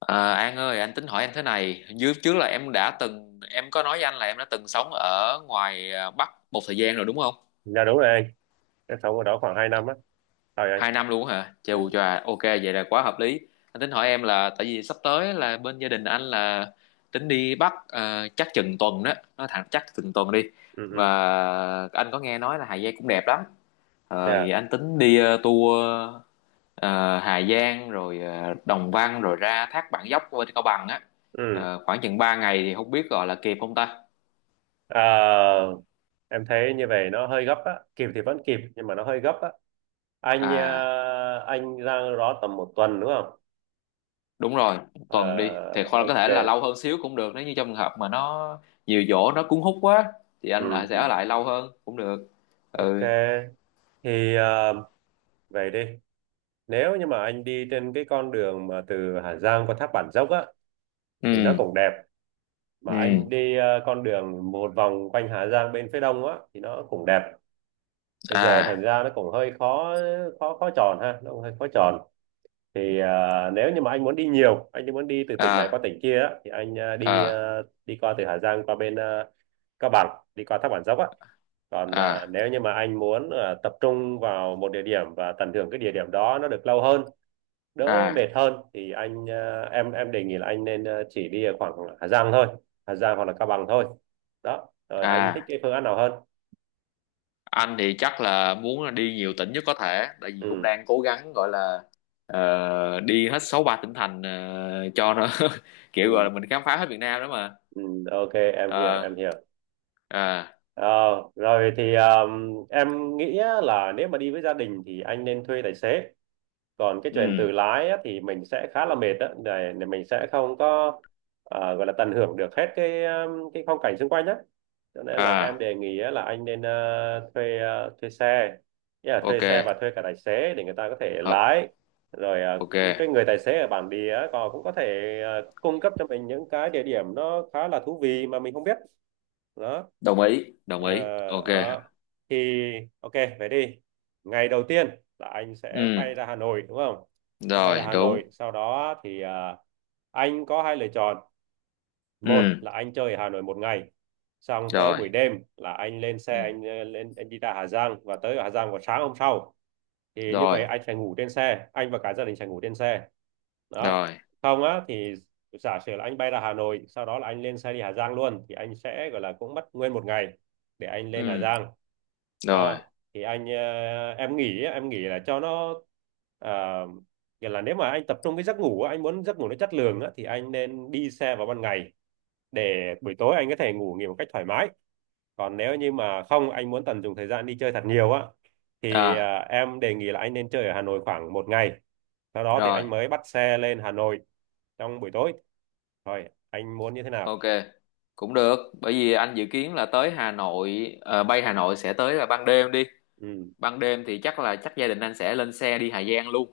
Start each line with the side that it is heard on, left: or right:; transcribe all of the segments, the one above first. left: À, An ơi, anh tính hỏi em thế này. Dưới trước là em có nói với anh là em đã từng sống ở ngoài Bắc một thời gian rồi đúng không?
right: Dạ đúng rồi anh, em sống ở đó khoảng 2 năm á, rồi anh.
left: 2 năm luôn hả? Chù
right: Ừ,
left: chà, ok, vậy là quá hợp lý. Anh tính hỏi em là, tại vì sắp tới là bên gia đình anh là tính đi Bắc chắc chừng tuần đó, nó thẳng chắc chừng tuần đi.
right: ừ, ừ,
left: Và anh có nghe nói là Hà Giang cũng đẹp lắm.
right: dạ,
left: Vậy anh tính đi tour ờ, Hà Giang rồi Đồng Văn rồi ra Thác Bản Dốc bên Cao Bằng á.
right: ừ.
left: Khoảng chừng 3 ngày thì không biết gọi là kịp không ta.
right: Ờ, em thấy như vậy nó hơi gấp á, kịp thì vẫn kịp nhưng mà nó hơi gấp á. Anh
left: À,
right: ờ, anh ra đó tầm một tuần đúng không?
left: đúng rồi, một tuần đi
right: Ờ,
left: thì hoặc là có
right: ok,
left: thể là lâu hơn xíu cũng được nếu như trong trường hợp mà nó nhiều chỗ nó cuốn hút quá thì
right: ừ,
left: anh lại sẽ
right: ừ.
left: ở lại lâu hơn cũng được. Ừ.
right: Ok. Thì vậy đi. Nếu như mà anh đi trên cái con đường mà từ Hà Giang qua thác Bản Dốc á, thì nó
left: Ừ.
right: cũng đẹp. Mà anh
left: Ừ.
right: đi con đường một vòng quanh Hà Giang bên phía đông á, thì nó cũng đẹp. Bây giờ thành
left: À.
right: ra nó cũng hơi khó khó khó tròn ha, nó cũng hơi khó tròn. Thì nếu như mà anh muốn đi nhiều, anh muốn đi từ tỉnh này qua
left: À.
right: tỉnh kia á, thì anh
left: À.
right: à, đi qua từ Hà Giang qua bên Cao Bằng, đi qua Thác Bản Dốc á. Còn
left: À.
right: nếu như mà anh muốn tập trung vào một địa điểm và tận hưởng cái địa điểm đó nó được lâu hơn, đỡ mệt
left: À.
right: hơn, thì anh à, em đề nghị là anh nên chỉ đi ở khoảng Hà Giang thôi, Hà Giang hoặc là Cao Bằng thôi. Đó, rồi anh thích
left: À.
right: cái phương án nào hơn?
left: Anh thì chắc là muốn là đi nhiều tỉnh nhất có thể tại vì cũng
right: Ừ,
left: đang cố gắng gọi là đi hết 63 tỉnh thành cho nó kiểu gọi
right: ừ,
left: là mình khám phá hết Việt Nam đó mà.
right: ừ, ok, em hiểu
left: Ờ.
right: em hiểu.
left: À.
right: Ờ, rồi thì em nghĩ á là nếu mà đi với gia đình thì anh nên thuê tài xế. Còn cái chuyện
left: Ừ.
right: tự lái á, thì mình sẽ khá là mệt đó, để mình sẽ không có, gọi là tận hưởng được hết cái, cái phong cảnh xung quanh á. Cho nên là em
left: À.
right: đề nghị á, là anh nên thuê xe. Nghĩa là thuê
left: Ok.
right: xe và thuê cả tài xế để người ta có thể
left: Hợp.
right: lái. Rồi
left: Ok.
right: cái người tài xế ở bản địa á, còn cũng có thể cung cấp cho mình những cái địa điểm nó khá là thú vị mà mình không biết. Đó.
left: Đồng ý, đồng
right: Ờ,
left: ý, ok.
right: đó. Thì ok, về đi. Ngày đầu tiên là anh sẽ
left: Ừ.
right: bay ra Hà Nội đúng không? Sẽ bay ra
left: Rồi,
right: Hà Nội,
left: đúng.
right: sau đó thì anh có hai lựa chọn. Một
left: Ừ.
right: là anh chơi ở Hà Nội một ngày. Xong tới buổi
left: Rồi.
right: đêm là anh lên xe,
left: Ừ.
right: anh ờ, lên anh đi ra Hà Giang và tới Hà Giang vào sáng hôm sau. Thì như vậy
left: Rồi.
right: anh sẽ ngủ trên xe, anh và cả gia đình sẽ ngủ trên xe. Đó,
left: Rồi.
right: không á thì giả sử là anh bay ra Hà Nội, sau đó là anh lên xe đi Hà Giang luôn, thì anh sẽ gọi là cũng mất nguyên một ngày để anh lên Hà
left: Ừ.
right: Giang.
left: Rồi.
right: Đó thì em nghĩ á, em nghĩ là cho nó, à, nghĩa là nếu mà anh tập trung cái giấc ngủ á, anh muốn giấc ngủ nó chất lượng á, thì anh nên đi xe vào ban ngày để buổi tối anh có thể ngủ nghỉ một cách thoải mái. Còn nếu như mà không, anh muốn tận dụng thời gian đi chơi thật nhiều á, thì
left: À.
right: em đề nghị là anh nên chơi ở Hà Nội khoảng một ngày, sau đó thì
left: Rồi.
right: anh mới bắt xe lên Hà Nội trong buổi tối. Thôi, anh muốn như thế nào?
left: Ok. Cũng được, bởi vì anh dự kiến là tới Hà Nội bay Hà Nội sẽ tới là ban đêm đi.
right: Ừ,
left: Ban đêm thì chắc là chắc gia đình anh sẽ lên xe đi Hà Giang luôn.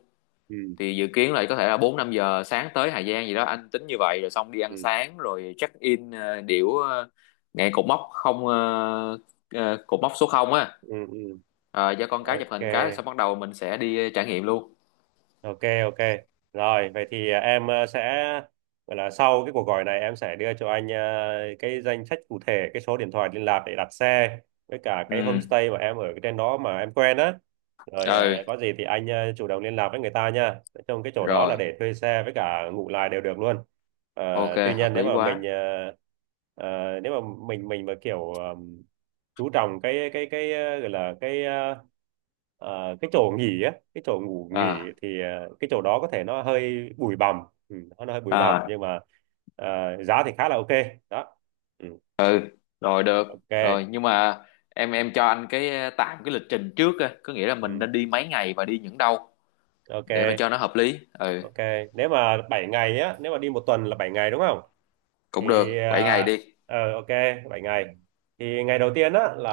right: ừ,
left: Thì dự kiến là có thể là 4-5 giờ sáng tới Hà Giang gì đó anh tính như vậy, rồi xong đi ăn
right: ừ,
left: sáng rồi check in ngay cột mốc số 0 á.
right: ừ, ừ.
left: Ờ, cho con cái chụp
right: Ok.
left: hình cái xong bắt đầu mình sẽ đi trải nghiệm luôn.
right: Ok. Ok. Rồi, vậy thì em sẽ gọi là sau cái cuộc gọi này em sẽ đưa cho anh cái danh sách cụ thể, cái số điện thoại liên lạc để đặt xe với cả
left: Ừ.
right: cái homestay mà em ở cái trên đó mà em quen á. Rồi
left: Ừ.
right: có gì thì anh chủ động liên lạc với người ta nha. Trong cái chỗ đó là
left: Rồi.
right: để thuê xe với cả ngủ lại đều được luôn.
left: Ok,
right: À, tuy nhiên
left: hợp
right: nếu
left: lý
right: mà
left: quá.
right: nếu mà mình mà kiểu chú trọng cái, gọi là cái chỗ nghỉ á, cái chỗ ngủ nghỉ,
left: À.
right: thì cái chỗ đó có thể nó hơi bụi bặm. Ừ, nó hơi bụi bặm
left: À.
right: nhưng mà, ờ, giá thì khá là ok. Đó. Ừ,
left: Ừ. Rồi, được. Rồi,
right: ok.
left: nhưng mà em cho anh cái tạm cái lịch trình trước á, có nghĩa là mình
right: Ừ,
left: nên đi mấy ngày và đi những đâu để mà
right: ok,
left: cho nó hợp lý. Ừ.
right: ok. Nếu mà 7 ngày á, nếu mà đi một tuần là 7 ngày đúng không?
left: Cũng
right: Thì
left: được, 7 ngày đi.
right: ok, 7 ngày. Thì ngày đầu tiên á là,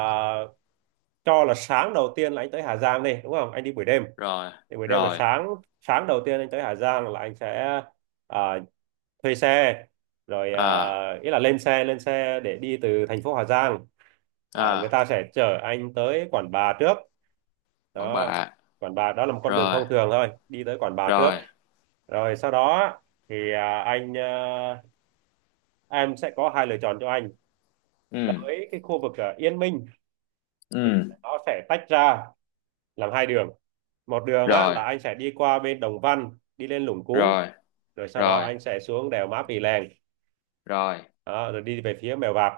right: cho là sáng đầu tiên là anh tới Hà Giang đi, đúng không? Anh đi buổi đêm
left: Rồi.
right: thì buổi đêm là
left: Rồi.
right: sáng. Sáng đầu tiên anh tới Hà Giang là anh sẽ ờ, thuê xe, rồi
left: À.
right: ý là lên xe để đi từ thành phố Hà Giang. Người
left: À.
right: ta sẽ chở anh tới Quản Bạ trước.
left: Quảng
right: Đó,
left: Bạ.
right: Quản Bạ đó là một con đường
left: Rồi.
right: thông thường thôi, đi tới Quản Bạ trước,
left: Rồi.
right: rồi sau đó thì em sẽ có hai lựa chọn cho anh.
left: Ừ.
right: Tới cái khu vực Yên Minh,
left: Ừ.
right: nó sẽ tách ra làm hai đường. Một đường á,
left: Rồi.
right: là anh sẽ đi qua bên Đồng Văn, đi lên Lũng Cú,
left: Rồi.
right: rồi sau đó
left: Rồi.
right: anh sẽ xuống đèo Mã Pì Lèng.
left: Rồi.
right: Đó, rồi đi về phía Mèo Vạc.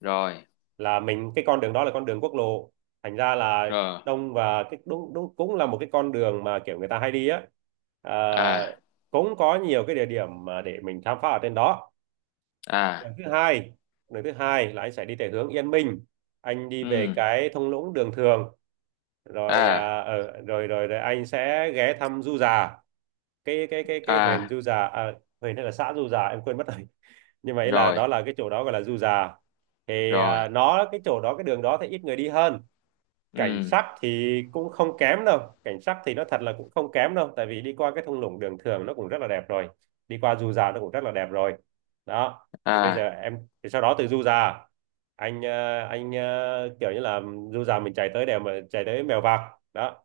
left: Rồi.
right: Là mình, cái con đường đó là con đường quốc lộ, thành ra là
left: Rồi.
right: đông, và cái đúng, đúng cũng là một cái con đường mà kiểu người ta hay đi á. à,
left: À.
right: Cũng có nhiều cái địa điểm mà để mình khám phá ở trên đó.
left: À.
right: Đường thứ hai, đường thứ hai là anh sẽ đi về hướng Yên Minh, anh đi
left: Ừ.
right: về cái thung lũng Đường Thường, rồi
left: À.
right: à, ở rồi, rồi rồi anh sẽ ghé thăm Du Già, cái huyện
left: À.
right: Du Già, huyện hay là xã Du Già em quên mất rồi. Như vậy là,
left: Rồi.
right: đó là cái chỗ đó gọi là Du Già. Thì
left: Rồi.
right: nó, cái chỗ đó, cái đường đó thì ít người đi hơn. Cảnh
left: Ừ.
right: sắc thì cũng không kém đâu, cảnh sắc thì nó thật là cũng không kém đâu, tại vì đi qua cái thung lũng Đường Thường nó cũng rất là đẹp rồi, đi qua Du Già nó cũng rất là đẹp rồi. Đó, thì bây giờ
left: À.
right: em thì, sau đó từ Du Già, kiểu như là Du Già mình chạy tới Mèo Vạc. Đó,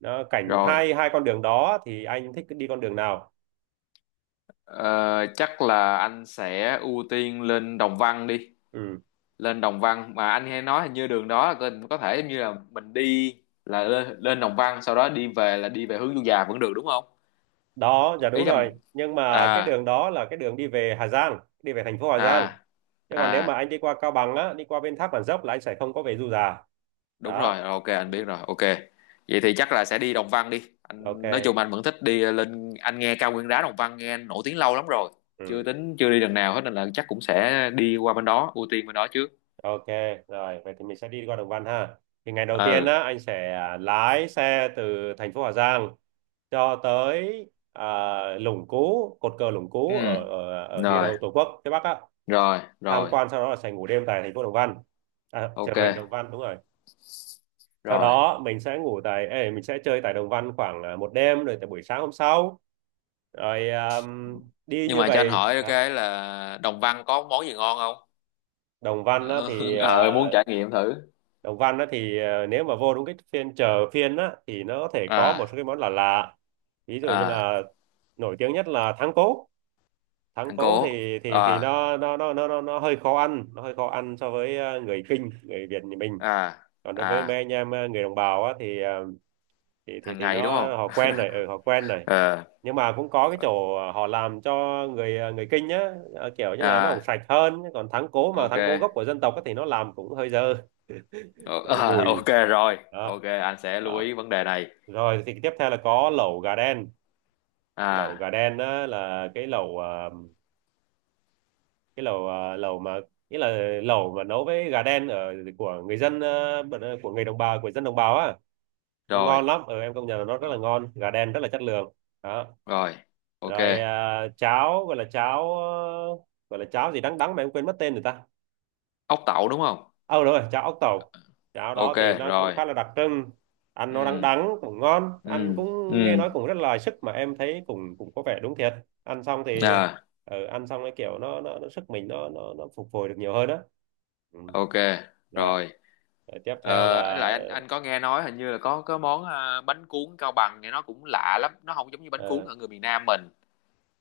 right: nó cảnh
left: Rồi.
right: hai hai con đường đó thì anh thích đi con đường nào?
left: Ờ, Chắc là anh sẽ ưu tiên lên Đồng Văn đi.
right: Ừ,
left: Lên Đồng Văn mà anh hay nói hình như đường đó là có thể giống như là mình đi, là lên Đồng Văn sau đó đi về là đi về hướng Du Già vẫn được đúng không?
right: đó, dạ
left: Ý
right: đúng
left: là
right: rồi, nhưng mà cái
left: à.
right: đường đó là cái đường đi về Hà Giang, đi về thành phố Hà Giang,
left: À.
right: chứ còn nếu mà
left: À.
right: anh đi qua Cao Bằng á, đi qua bên Thác Bản Dốc là anh sẽ không có về Du Già.
left: Đúng rồi,
right: Đó.
left: ok anh
right: Ừ,
left: biết rồi, ok. Vậy thì chắc là sẽ đi Đồng Văn đi, anh nói
right: ok.
left: chung anh vẫn thích đi lên, anh nghe cao nguyên đá Đồng Văn nghe nổi tiếng lâu lắm rồi chưa
right: Ừ,
left: tính chưa đi lần nào hết nên là chắc cũng sẽ đi qua bên đó ưu tiên bên đó trước.
right: ok, rồi vậy thì mình sẽ đi qua Đồng Văn ha. Thì ngày đầu tiên
left: Ừ.
right: á, anh sẽ lái xe từ thành phố Hà Giang cho tới, à, Lũng Cú, cột cờ Lũng
left: Ừ.
right: Cú ở, ở ở địa
left: Rồi.
right: đầu Tổ quốc phía Bắc á,
left: Rồi.
right: tham
left: Rồi.
right: quan, sau đó là sẽ ngủ đêm tại thành phố Đồng Văn, chợ
left: Ok.
right: huyện Đồng Văn, đúng rồi. Sau
left: Rồi,
right: đó mình sẽ chơi tại Đồng Văn khoảng một đêm, rồi tại buổi sáng hôm sau, rồi à, đi
left: nhưng
right: như
left: mà cho anh
right: vậy.
left: hỏi
right: Đấy.
left: cái là Đồng Văn có món gì ngon không?
right: Đồng Văn á, thì
left: ờ muốn trải nghiệm thử.
right: Nếu mà vô đúng cái phiên chợ, phiên á, thì nó có thể có một số
left: À.
right: cái món là lạ lạ. Ví dụ như
left: À.
right: là, nổi tiếng nhất là thắng cố. Thắng
left: Thằng
right: cố
left: cố.
right: thì
left: À.
right: nó hơi khó ăn, nó hơi khó ăn so với người Kinh, người Việt như mình.
left: À.
right: Còn đối với mấy
left: À.
right: anh em, người đồng bào á, thì
left: Hàng
right: nó
left: ngày đúng không?
right: họ quen này, ừ, họ quen này.
left: Ờ.
right: Nhưng mà cũng có cái chỗ họ làm cho người Kinh nhá, kiểu như là nó cũng
left: À.
right: sạch hơn, còn thắng cố, mà thắng cố gốc
left: Ok.
right: của dân tộc á thì nó làm cũng hơi dơ.
left: Ờ,
right: Nó
left: ok
right: mùi.
left: rồi,
right: Đó,
left: ok anh sẽ lưu
right: đó.
left: ý vấn đề này.
right: Rồi thì tiếp theo là có lẩu gà đen. Lẩu
left: À.
right: gà đen á, là cái lẩu ờ, lẩu mà nghĩa là lẩu mà nấu với gà đen ở của người đồng bào của dân đồng bào á, nó ngon
left: Rồi.
right: lắm. Ừ, em công nhận là nó rất là
left: Ờ.
right: ngon, gà đen rất là chất lượng. Đó.
left: Rồi, ok.
right: Rồi cháo, gọi là cháo gì đắng đắng mà em quên mất tên rồi ta.
left: Ốc tẩu đúng không?
right: Ờ, đúng rồi, cháo ốc tẩu. Cháo đó
left: Ok.
right: thì nó cũng
left: Rồi.
right: khá là đặc trưng. Ăn nó đắng
left: Ừ.
right: đắng cũng ngon, ăn
left: Ừ.
right: cũng nghe
left: Ừ.
right: nói cũng rất là sức mà em thấy cũng cũng có vẻ đúng thiệt. Ăn xong thì
left: À.
right: ăn xong cái kiểu nó sức mình, nó phục hồi được nhiều hơn đó. Ừ.
left: Ok.
right: Dạ.
left: Rồi.
right: Rồi tiếp theo
left: Ờ
right: là
left: lại Anh có nghe nói hình như là có món bánh cuốn Cao Bằng nghe nó cũng lạ lắm, nó không giống như bánh cuốn
right: ờ,
left: ở người miền Nam mình.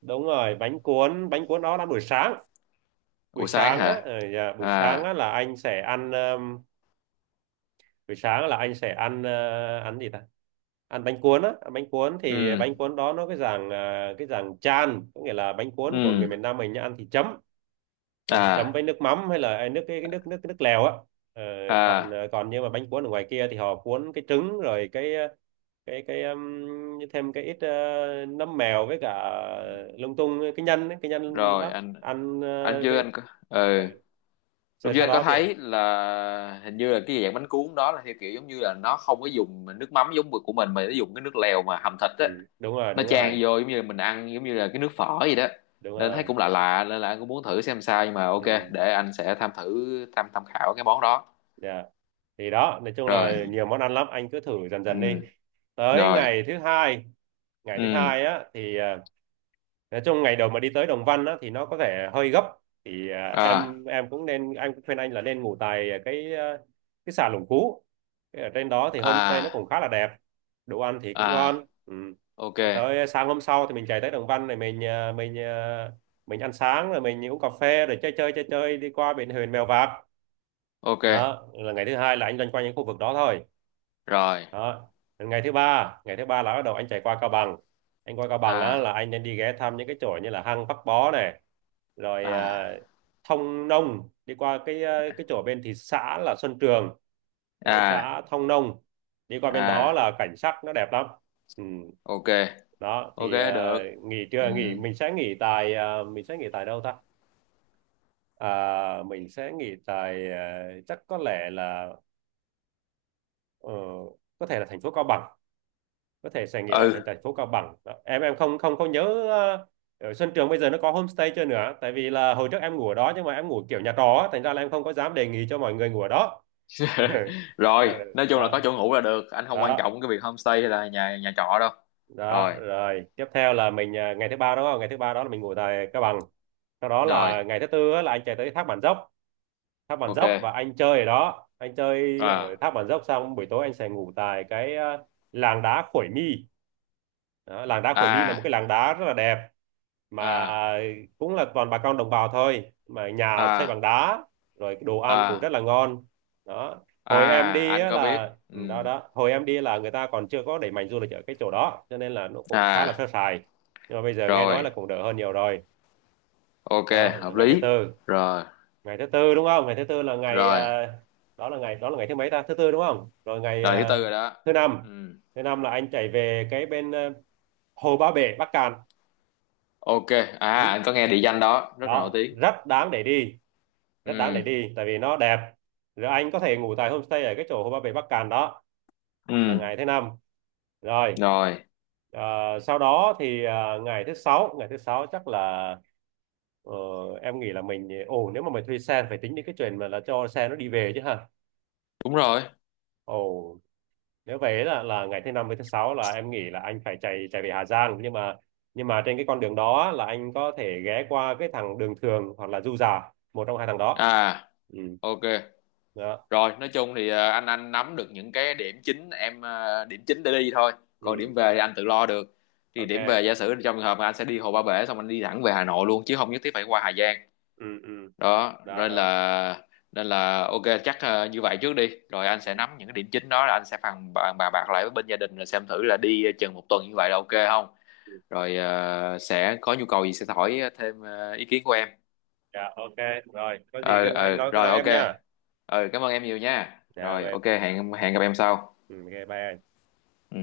right: đúng rồi, bánh cuốn, đó là buổi sáng. buổi
left: Buổi sáng
right: sáng á
left: hả?
right: ờ, dạ, buổi sáng
left: À.
right: á là anh sẽ ăn. Buổi sáng là anh sẽ ăn ăn gì ta, ăn bánh cuốn á. Ăn bánh cuốn
left: Ừ.
right: thì bánh cuốn đó nó cái dạng chan, có nghĩa là bánh cuốn của người
left: Ừ.
right: miền Nam mình nhá, ăn thì chấm, ăn thì chấm
left: À.
right: với nước mắm hay là nước cái nước nước nước lèo á. Ờ, còn
left: À.
right: còn nhưng mà bánh cuốn ở ngoài kia thì họ cuốn cái trứng rồi cái cái cái um, thêm cái ít nấm mèo với cả lung tung cái nhân ấy, cái nhân
left: Rồi,
right: đó
left: anh
right: ăn
left: anh chưa,
right: với
left: anh có. Ừ.
right: ờ, sau
left: Lúc trước
right: sau
left: anh có
right: đó thì
left: thấy là hình như là cái dạng bánh cuốn đó là theo kiểu giống như là nó không có dùng nước mắm giống của mình mà nó dùng cái nước lèo mà hầm thịt á,
right: ừ, đúng rồi
left: nó
right: đúng rồi
left: chan vô giống như là mình ăn giống như là cái nước phở gì đó
right: đúng
left: nên thấy
right: rồi.
left: cũng lạ lạ nên là anh cũng muốn thử xem sao nhưng mà ok,
right: Ừ,
left: để anh sẽ tham thử tham tham khảo cái món đó.
right: dạ. Thì đó, nói chung
left: Rồi.
right: là nhiều món ăn lắm, anh cứ thử dần
left: Ừ.
right: dần đi. Tới
left: Rồi.
right: ngày thứ hai, ngày thứ
left: Ừ.
right: hai á thì nói chung ngày đầu mà đi tới Đồng Văn á thì nó có vẻ hơi gấp. Thì à,
left: À.
right: em em cũng nên, anh cũng khuyên anh là nên ngủ tại cái cái xà Lũng Cú. Cái ở trên đó thì homestay nó
left: À.
right: cũng khá là đẹp, đồ ăn thì cũng ngon.
left: À.
right: Ừ.
left: Ok.
right: Tới sáng hôm sau thì mình chạy tới Đồng Văn này, mình ăn sáng rồi mình uống cà phê rồi chơi, chơi đi qua biển Huyền Mèo Vạc.
left: Ok.
right: Đó là ngày thứ hai, là anh loanh quanh những khu vực đó thôi.
left: Rồi.
right: Đó. Đến ngày thứ ba, ngày thứ ba là bắt đầu anh chạy qua Cao Bằng. Anh qua Cao Bằng á
left: À.
right: là anh nên đi ghé thăm những cái chỗ như là hang Bắc Bó này, rồi
left: À.
right: Thông Nông, đi qua cái cái chỗ bên thị xã là Xuân Trường, rồi
left: À.
right: xã Thông Nông. Đi qua bên đó
left: À.
right: là cảnh sắc nó đẹp lắm. Ừ.
left: Ok.
right: Đó
left: Ok,
right: thì
left: được.
right: nghỉ
left: Ừ.
right: trưa, nghỉ mình sẽ nghỉ tại mình sẽ nghỉ tại đâu ta. À, mình sẽ nghỉ tại chắc có lẽ là ờ, có thể là thành phố Cao Bằng, có thể sẽ nghĩ là thành
left: Ừ.
right: thành phố Cao Bằng. Đó. Em không không không nhớ ở Xuân Trường bây giờ nó có homestay chưa nữa, tại vì là hồi trước em ngủ ở đó nhưng mà em ngủ kiểu nhà trọ á, thành ra là em không có dám đề nghị cho mọi người ngủ ở đó.
left: Rồi, nói chung là
right: Đó.
left: có chỗ ngủ là được, anh không quan
right: Đó.
left: trọng cái việc homestay hay là nhà nhà trọ đâu.
right: Đó
left: Rồi.
right: rồi tiếp theo là ngày thứ ba đúng không, ngày thứ ba đó là mình ngủ tại Cao Bằng. Sau đó
left: Rồi.
right: là ngày thứ tư á, là anh chạy tới thác Bản Dốc. Thác Bản
left: Ok.
right: Dốc và anh chơi ở đó, anh chơi ở
left: À.
right: thác Bản Dốc xong buổi tối anh sẽ ngủ tại cái làng đá Khuổi Mi. Đó, làng đá Khuổi Mi là một cái
left: À.
right: làng đá rất là đẹp mà
left: À.
right: cũng là toàn bà con đồng bào thôi, mà nhà xây bằng
left: À.
right: đá, rồi đồ ăn cũng
left: À.
right: rất là ngon. Đó,
left: À.
right: hồi em đi
left: Anh
right: á
left: có
right: là
left: biết.
right: ừ, đó
left: Ừ.
right: đó hồi em đi là người ta còn chưa có đẩy mạnh du lịch ở cái chỗ đó cho nên là nó cũng khá là
left: À.
right: sơ sài. Nhưng mà bây giờ nghe nói là
left: Rồi.
right: cũng đỡ hơn nhiều rồi.
left: Ok,
right: Đó là
left: hợp
right: ngày thứ
left: lý.
right: tư.
left: Rồi.
right: Ngày thứ tư đúng không, ngày thứ tư là ngày
left: Rồi.
right: đó là ngày, đó là ngày thứ mấy ta, thứ tư đúng không, rồi ngày
left: Rồi, thứ tư rồi đó.
right: thứ năm.
left: Ừ.
right: Thứ năm là anh chạy về cái bên Hồ Ba Bể Bắc Cạn.
left: Ok. À,
right: Ừ.
left: anh có nghe địa danh đó rất là nổi
right: Đó,
left: tiếng.
right: rất đáng để đi, rất đáng để
left: Ừ.
right: đi tại vì nó đẹp. Rồi anh có thể ngủ tại homestay ở cái chỗ Hồ Ba Bể Bắc Cạn đó,
left: Ừ.
right: là ngày thứ năm. Rồi
left: Rồi.
right: ờ, sau đó thì ngày thứ sáu, ngày thứ sáu chắc là ờ, em nghĩ là mình ờ, ồ, nếu mà mình thuê xe phải tính đến cái chuyện mà là cho xe nó đi về chứ hả.
left: Đúng rồi.
right: Ồ, nếu vậy là ngày thứ năm với thứ sáu là em nghĩ là anh phải chạy chạy về Hà Giang, nhưng mà, nhưng mà trên cái con đường đó là anh có thể ghé qua cái thằng đường thường hoặc là Du Già, một trong hai thằng đó.
left: À.
right: Ừ.
left: Ok.
right: Đó.
left: Rồi, nói chung thì anh nắm được những cái điểm chính em điểm chính để đi thôi. Còn
right: Ừ,
left: điểm về thì anh tự lo được. Thì điểm về
right: ok.
left: giả sử trong trường hợp mà anh sẽ đi Hồ Ba Bể xong anh đi thẳng về Hà Nội luôn chứ không nhất thiết phải qua Hà Giang.
right: Ừ. Ừ.
left: Đó,
right: Đó.
left: nên
right: Đó.
left: là nên là ok, chắc như vậy trước đi. Rồi anh sẽ nắm những cái điểm chính đó là anh sẽ phàn bàn bàn bạc lại với bên gia đình rồi xem thử là đi chừng một tuần như vậy là ok không? Rồi sẽ có nhu cầu gì sẽ hỏi thêm ý kiến của em.
right: Dạ, ok. Rồi có gì cứ nói- anh
left: Ờ
right: nói cứ
left: Rồi
right: nói
left: ok.
right: em nha.
left: Ờ, cảm ơn em nhiều nha.
right: Dạ
left: Rồi
right: rồi.
left: ok, hẹn hẹn gặp em sau.
right: Ừ, ok bye anh.
left: Ừ.